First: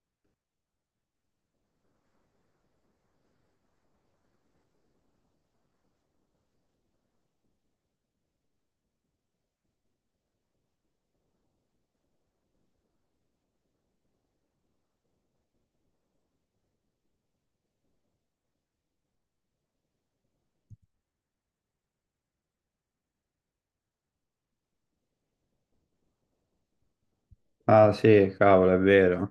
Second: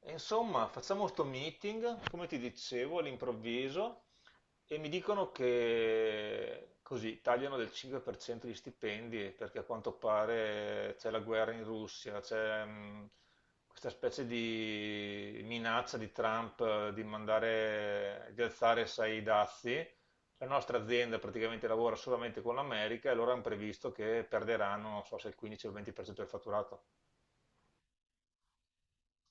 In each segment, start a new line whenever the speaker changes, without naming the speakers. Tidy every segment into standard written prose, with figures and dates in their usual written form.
E insomma, facciamo questo meeting, come ti dicevo, all'improvviso, e mi dicono che così tagliano del 5% gli stipendi perché a quanto pare c'è la guerra in Russia, c'è questa specie di minaccia di Trump, di mandare, di alzare, sai, i dazi. La nostra azienda praticamente lavora solamente con l'America e loro hanno previsto che perderanno, non so se il 15 o il 20% del fatturato.
Ah sì, cavolo, è vero,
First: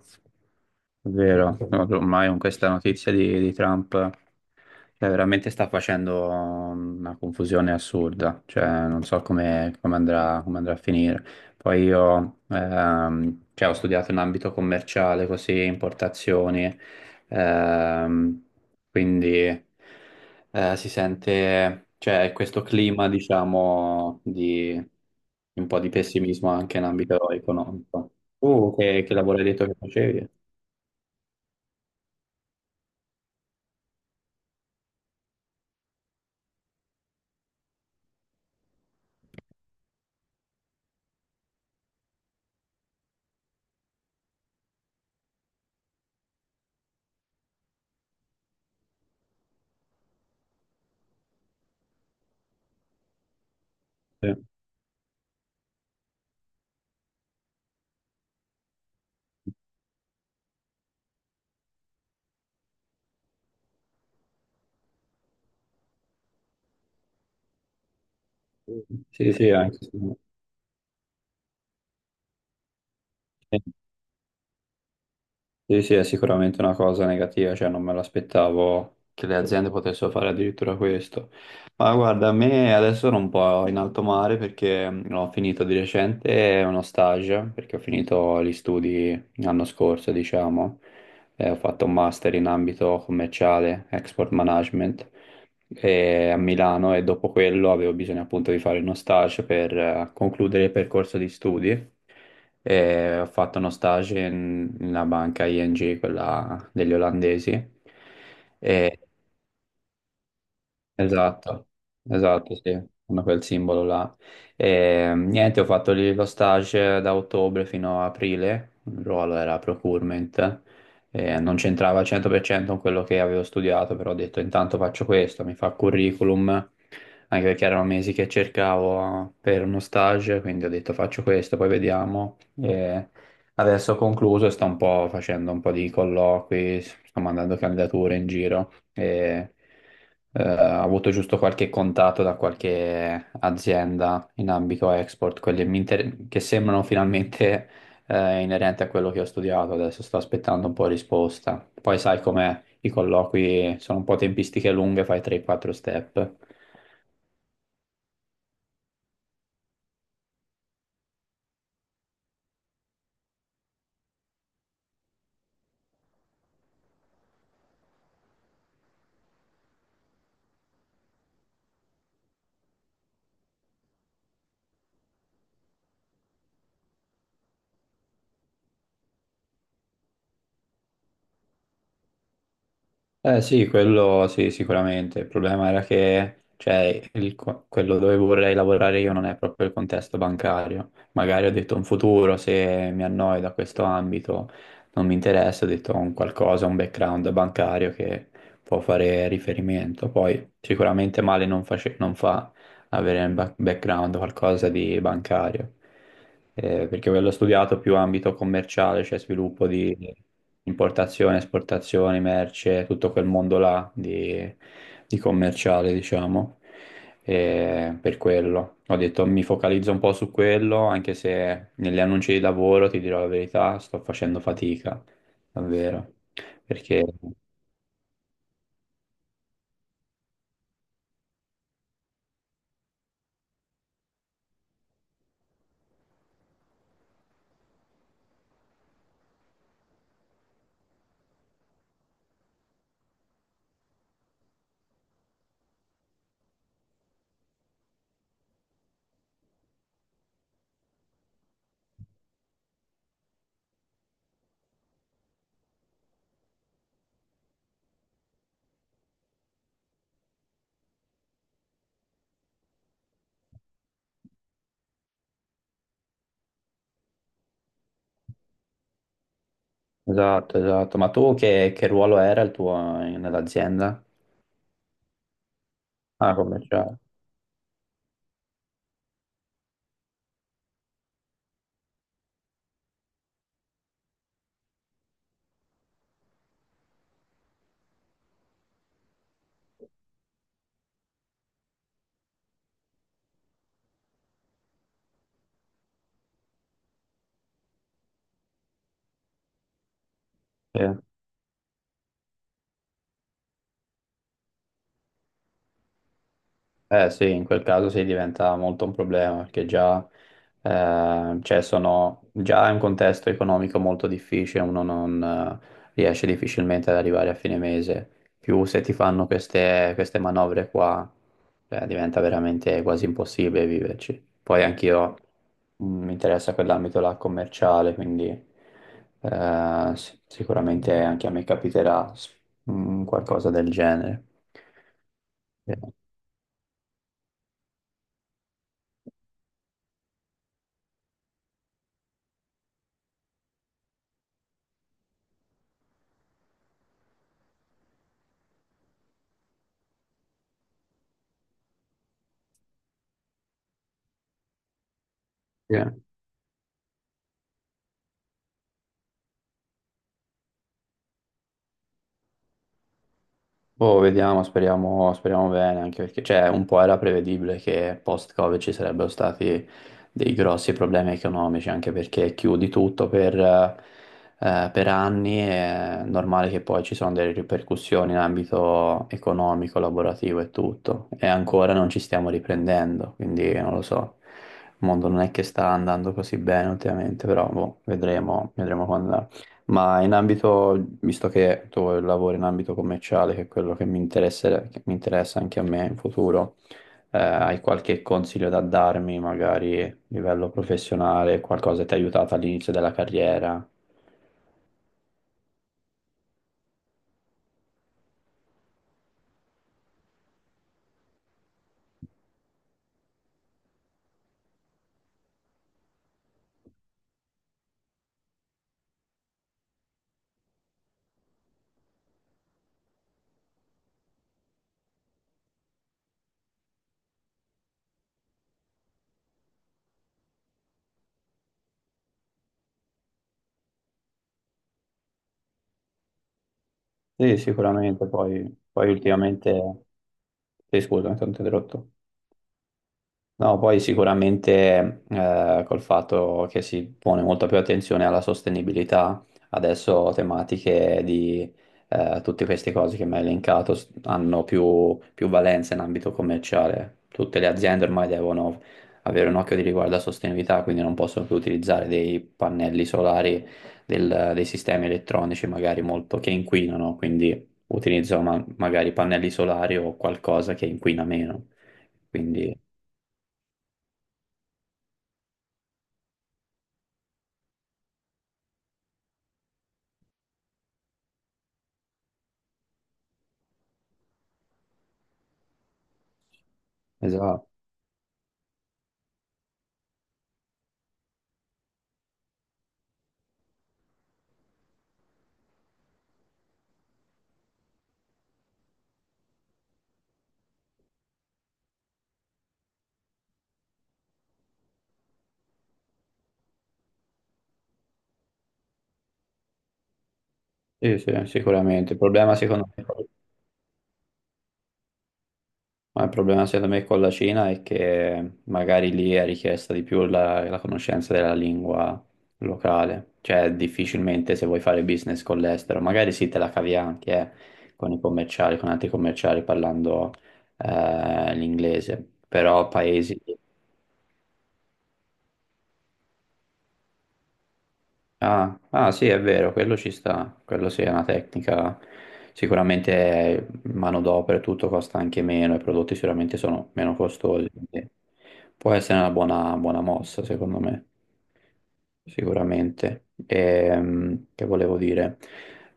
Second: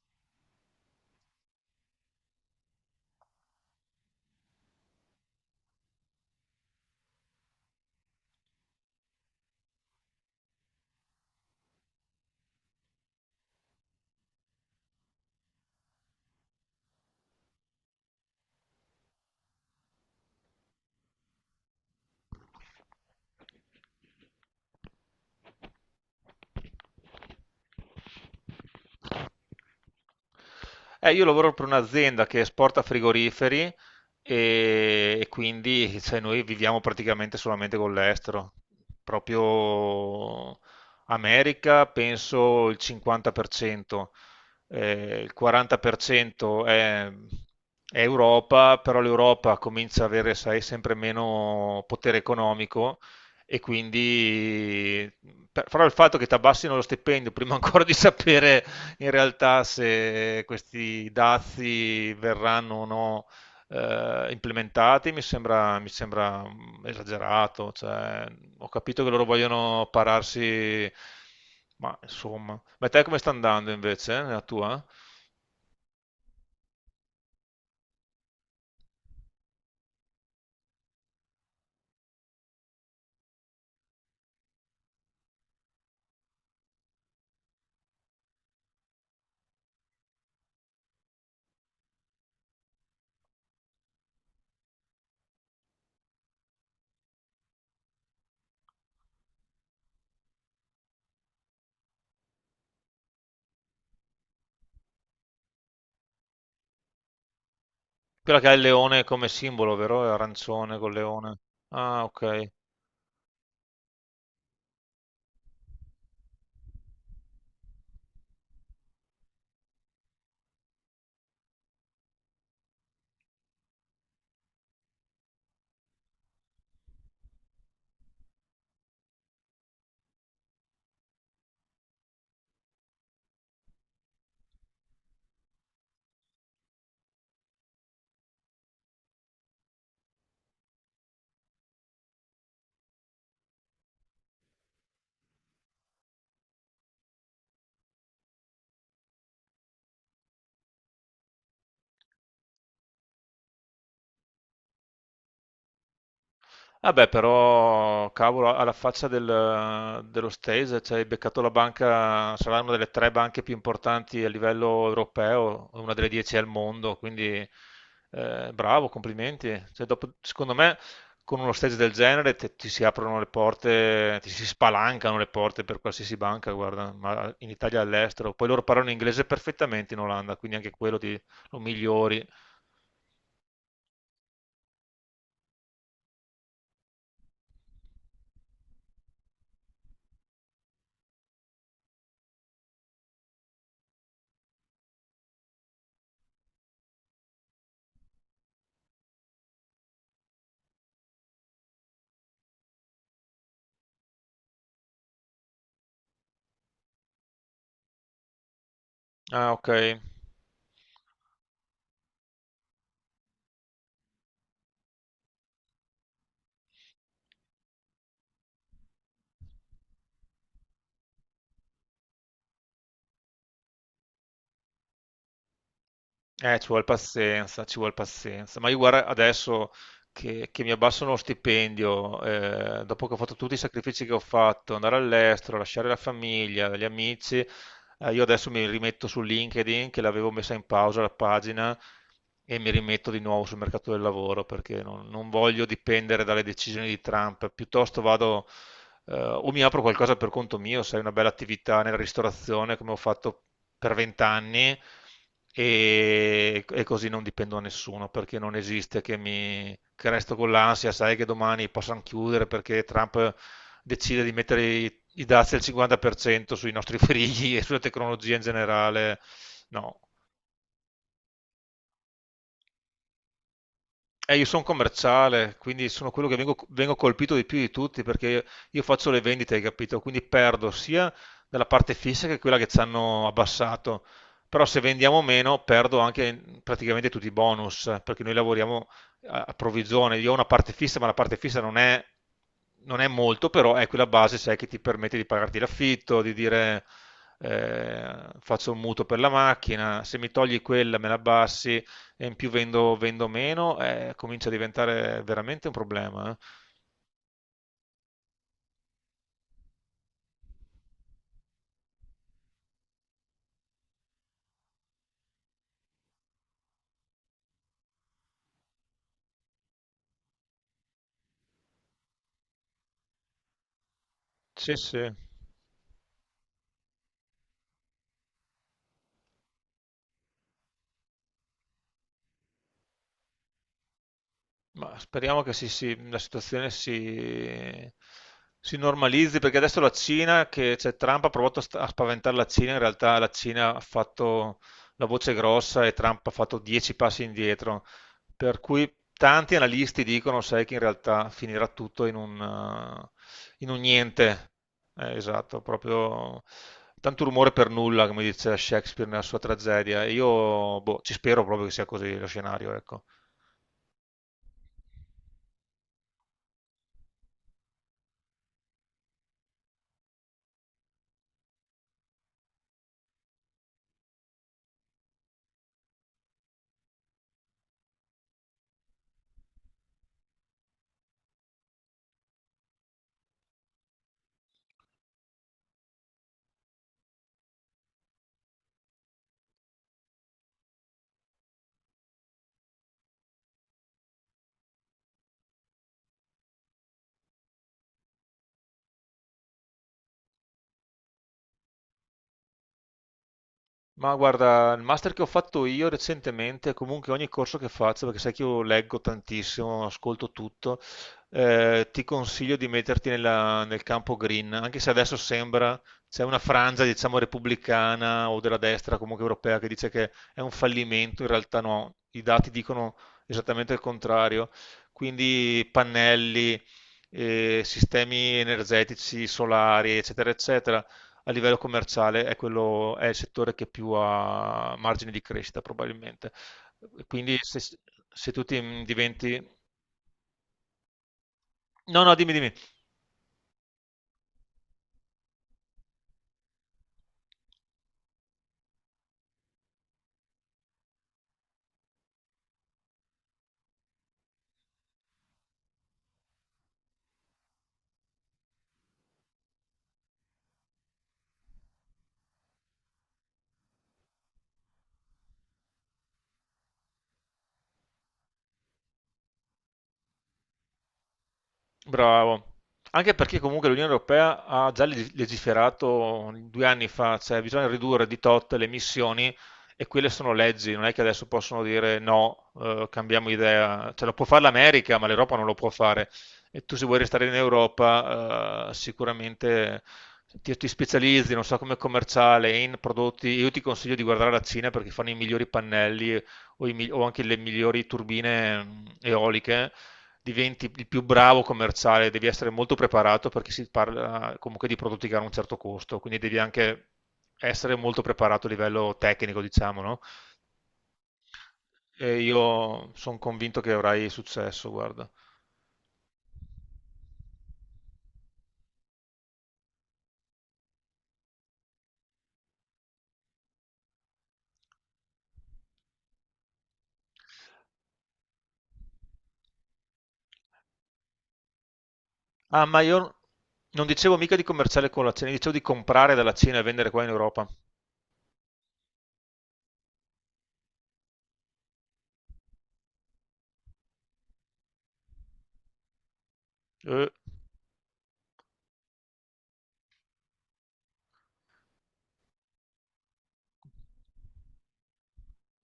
è vero. No, ormai con questa notizia di Trump, cioè, veramente sta facendo una confusione assurda, cioè non so come, come andrà a finire. Poi io cioè, ho studiato in ambito commerciale, così, importazioni, ehm, quindi si sente, cioè, questo clima, diciamo, di un po' di pessimismo anche in ambito economico. Tu che lavoro hai detto che facevi?
Io lavoro per un'azienda che esporta frigoriferi quindi cioè, noi viviamo praticamente solamente con l'estero. Proprio America penso il 50%, il 40% è Europa, però l'Europa comincia ad avere, sai, sempre meno potere economico, e
Sì,
quindi però il fatto che ti abbassino lo stipendio prima ancora di sapere in realtà se questi dazi verranno o no implementati mi sembra esagerato. Cioè, ho capito che loro
sì, sì,
vogliono
anche.
pararsi, ma insomma. Ma te come sta
Sì.
andando invece, nella tua?
Sì, sì, è sicuramente una cosa negativa, cioè non me l'aspettavo che le aziende potessero fare addirittura questo. Ma guarda, a me adesso sono un po' in alto mare perché ho finito di recente uno stage, perché ho finito gli studi l'anno scorso, diciamo. Ho fatto un master in ambito commerciale, export management a Milano, e dopo quello avevo bisogno appunto di fare uno stage per concludere il percorso di studi, e ho fatto uno nella banca ING, quella degli olandesi. Mm.
Quella che ha il
E,
leone come simbolo, vero? È arancione col leone.
esatto,
Ah, ok.
esatto, sì, hanno quel simbolo là. E, niente, ho fatto lì lo stage da ottobre fino a aprile, il ruolo era procurement, e non c'entrava al 100% con quello che avevo studiato, però ho detto intanto faccio questo, mi fa curriculum, anche perché erano mesi che cercavo per uno stage, quindi ho detto faccio questo, poi vediamo. E adesso ho concluso e sto un po' facendo un po' di colloqui, sto mandando candidature in giro e ho avuto giusto qualche contatto da qualche azienda in ambito export, che sembrano finalmente inerenti a quello che ho studiato. Adesso sto aspettando un po' risposta. Poi sai com'è, i colloqui sono un po' tempistiche lunghe, fai 3-4 step.
Vabbè, però, cavolo, alla faccia dello stage, cioè, hai beccato la banca, sarà una delle tre banche più importanti a livello europeo, una delle 10 al mondo, quindi, bravo, complimenti. Cioè, dopo, secondo me, con uno stage del genere ti si aprono le porte, ti si spalancano le porte per qualsiasi banca, guarda, ma in Italia e all'estero. Poi loro parlano inglese perfettamente in Olanda, quindi anche quello lo migliori.
Eh sì, quello sì, sicuramente. Il problema era che, cioè, quello dove vorrei lavorare io non è proprio il contesto bancario. Magari ho detto un futuro, se mi annoio da questo ambito, non mi interessa, ho detto un qualcosa, un background bancario che può fare riferimento. Poi sicuramente male non fa, avere un background, qualcosa di bancario. Perché quello studiato più ambito commerciale, cioè
Ah,
sviluppo
ok.
di importazione, esportazioni, merce, tutto quel mondo là di commerciale, diciamo. Per quello ho detto mi focalizzo un po' su quello, anche se negli annunci di lavoro, ti dirò la verità, sto facendo fatica, davvero.
Ci vuole
Perché
pazienza, ci vuole pazienza. Ma io, guarda, adesso che mi abbassano lo stipendio, dopo che ho fatto tutti i sacrifici che ho fatto, andare all'estero, lasciare la famiglia, gli amici, io adesso mi rimetto su LinkedIn, che l'avevo messa in pausa la pagina, e mi rimetto di nuovo sul mercato del lavoro, perché non voglio dipendere dalle decisioni di Trump. Piuttosto vado, o mi apro qualcosa per conto mio, sai, una bella attività nella ristorazione come ho fatto per vent'anni, così non dipendo da nessuno, perché non esiste che resto con l'ansia, sai, che domani possano chiudere perché Trump decide di mettere i dazi al 50% sui nostri frighi e sulla tecnologia in generale. No,
esatto, esatto. Ma tu che ruolo era il tuo nell'azienda?
Io sono commerciale, quindi sono quello che
Ah,
vengo
commerciale.
colpito di più di tutti, perché io, faccio le vendite, hai capito? Quindi perdo sia dalla parte fissa che quella che ci hanno abbassato. Però se vendiamo meno, perdo anche praticamente tutti i bonus, perché noi lavoriamo a provvigione. Io ho una parte fissa, ma la parte fissa non è molto, però è quella base, sai, che ti permette di pagarti l'affitto, di dire, eh, faccio un mutuo per la macchina. Se mi togli
Sì.
quella, me la abbassi, e in più vendo meno, comincia a diventare veramente un problema.
Eh sì, in quel caso sì, diventa molto un problema perché già, cioè sono, già è un contesto economico molto difficile, uno non riesce difficilmente ad arrivare a fine mese. Più se ti fanno queste, queste manovre qua, diventa veramente quasi impossibile viverci. Poi
Sì, sì.
anch'io mi interessa quell'ambito là commerciale, quindi sì, sicuramente anche a me capiterà qualcosa del genere.
Ma speriamo che
Eh,
la situazione si normalizzi, perché adesso la Cina, che cioè, Trump ha provato a a spaventare la Cina, in realtà la Cina ha fatto la voce grossa e Trump ha fatto 10 passi indietro, per cui tanti analisti dicono, sai, che in realtà finirà tutto in un, niente. Esatto,
sì.
proprio tanto rumore per nulla, come dice Shakespeare nella sua tragedia. E io boh, ci spero proprio che sia così lo scenario, ecco.
Boh, vediamo, speriamo, speriamo bene, anche perché cioè, un po' era prevedibile che post-Covid ci sarebbero stati dei grossi problemi economici, anche perché chiudi tutto per anni, è normale che poi ci sono delle ripercussioni in ambito economico, lavorativo e tutto, e ancora non ci stiamo riprendendo, quindi non lo so, il mondo non è che sta andando così bene ultimamente, però boh, vedremo, vedremo quando ma in ambito, visto che tu lavori in ambito commerciale, che è quello che mi interessa anche a me in futuro, hai qualche consiglio da darmi, magari a livello professionale, qualcosa che ti ha aiutato all'inizio della carriera?
Ma guarda, il master che ho fatto io recentemente, comunque ogni corso che faccio, perché sai che io leggo tantissimo, ascolto tutto, ti consiglio di metterti nel campo green. Anche se adesso sembra, c'è una frangia, diciamo, repubblicana o della destra comunque europea, che dice che è un fallimento, in realtà no, i dati dicono esattamente il contrario. Quindi pannelli, sistemi energetici, solari, eccetera, eccetera, a livello commerciale è quello, è il settore che più ha margini di crescita probabilmente. Quindi
Sì,
se,
sicuramente,
se tu
poi,
ti
poi
diventi...
ultimamente... Sì, scusa, mi sono interrotto.
No, no, dimmi, dimmi.
No, poi sicuramente col fatto che si pone molta più attenzione alla sostenibilità, adesso tematiche di tutte queste cose che mi hai hanno più, più valenza in ambito commerciale. Tutte le aziende ormai devono avere un occhio di riguardo alla sostenibilità, quindi non possono più utilizzare dei pannelli solari, dei sistemi elettronici magari molto che inquinano, quindi utilizzano magari pannelli solari o qualcosa che inquina meno.
Bravo.
Quindi,
Anche perché comunque l'Unione Europea ha già legiferato 2 anni fa, cioè bisogna ridurre di tot le emissioni, e quelle sono leggi, non è che adesso possono dire no, cambiamo idea. Cioè, lo può fare l'America, ma l'Europa non lo può fare. E tu, se vuoi restare in
esatto.
Europa, sicuramente ti specializzi, non so, come commerciale in prodotti. Io ti consiglio di guardare la Cina perché fanno i migliori pannelli, o, o anche le migliori turbine eoliche. Diventi il più bravo commerciale. Devi essere molto preparato, perché si parla comunque di prodotti che hanno un certo costo, quindi devi anche essere molto preparato a livello tecnico, diciamo, no?
Sì, sì, sicuramente. Il
E
problema secondo me,
io sono convinto che avrai successo, guarda.
ma il problema secondo me con la Cina è che magari lì è richiesta di più la, la conoscenza della lingua locale, cioè difficilmente se vuoi fare business con l'estero, magari sì te la cavi anche con i commerciali, con altri commerciali parlando l'inglese,
Ah,
però
ma io
paesi.
non dicevo mica di commerciale con la Cina, dicevo di comprare dalla Cina e vendere qua in Europa.
Ah, ah, sì, è vero, quello ci sta, quello sì è una tecnica, sicuramente manodopera e tutto costa anche meno, i prodotti sicuramente sono meno
Eh.
costosi, quindi può essere una buona, buona mossa secondo me, sicuramente. Che volevo dire?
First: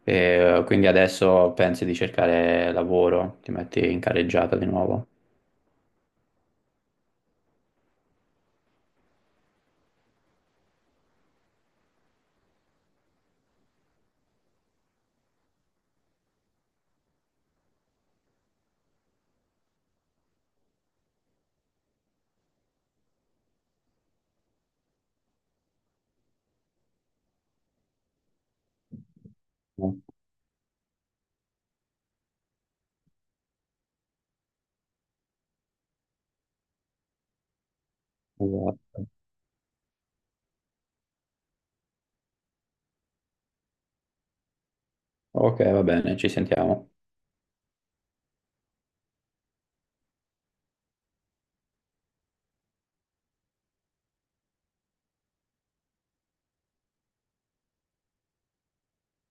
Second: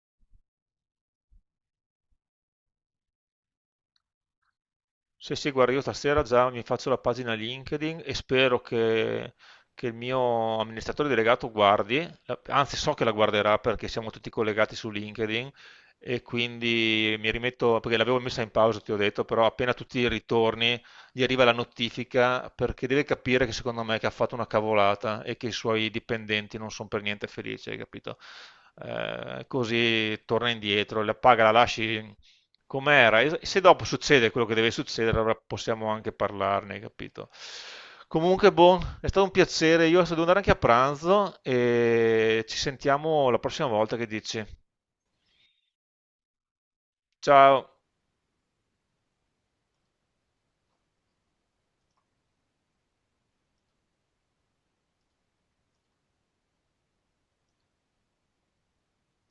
Quindi adesso pensi di cercare lavoro, ti metti in carreggiata di nuovo?
Sì, sì, guarda, io stasera già mi faccio la pagina LinkedIn, e spero che il mio amministratore delegato guardi, anzi so che la guarderà, perché siamo tutti collegati su LinkedIn, e quindi mi rimetto, perché l'avevo messa in pausa, ti ho detto. Però appena tu ti ritorni, gli arriva la notifica, perché deve capire, che secondo me, che ha fatto una cavolata e che i suoi dipendenti non sono per niente felici, hai capito?
Mm.
Così torna indietro, la paga la lasci com'era. E se dopo succede quello che deve succedere, allora possiamo anche parlarne, capito? Comunque, boh, è
Esatto.
stato un piacere. Io adesso devo andare anche a pranzo e ci sentiamo la prossima volta che dici.
Ok, va bene, ci sentiamo.
Ciao.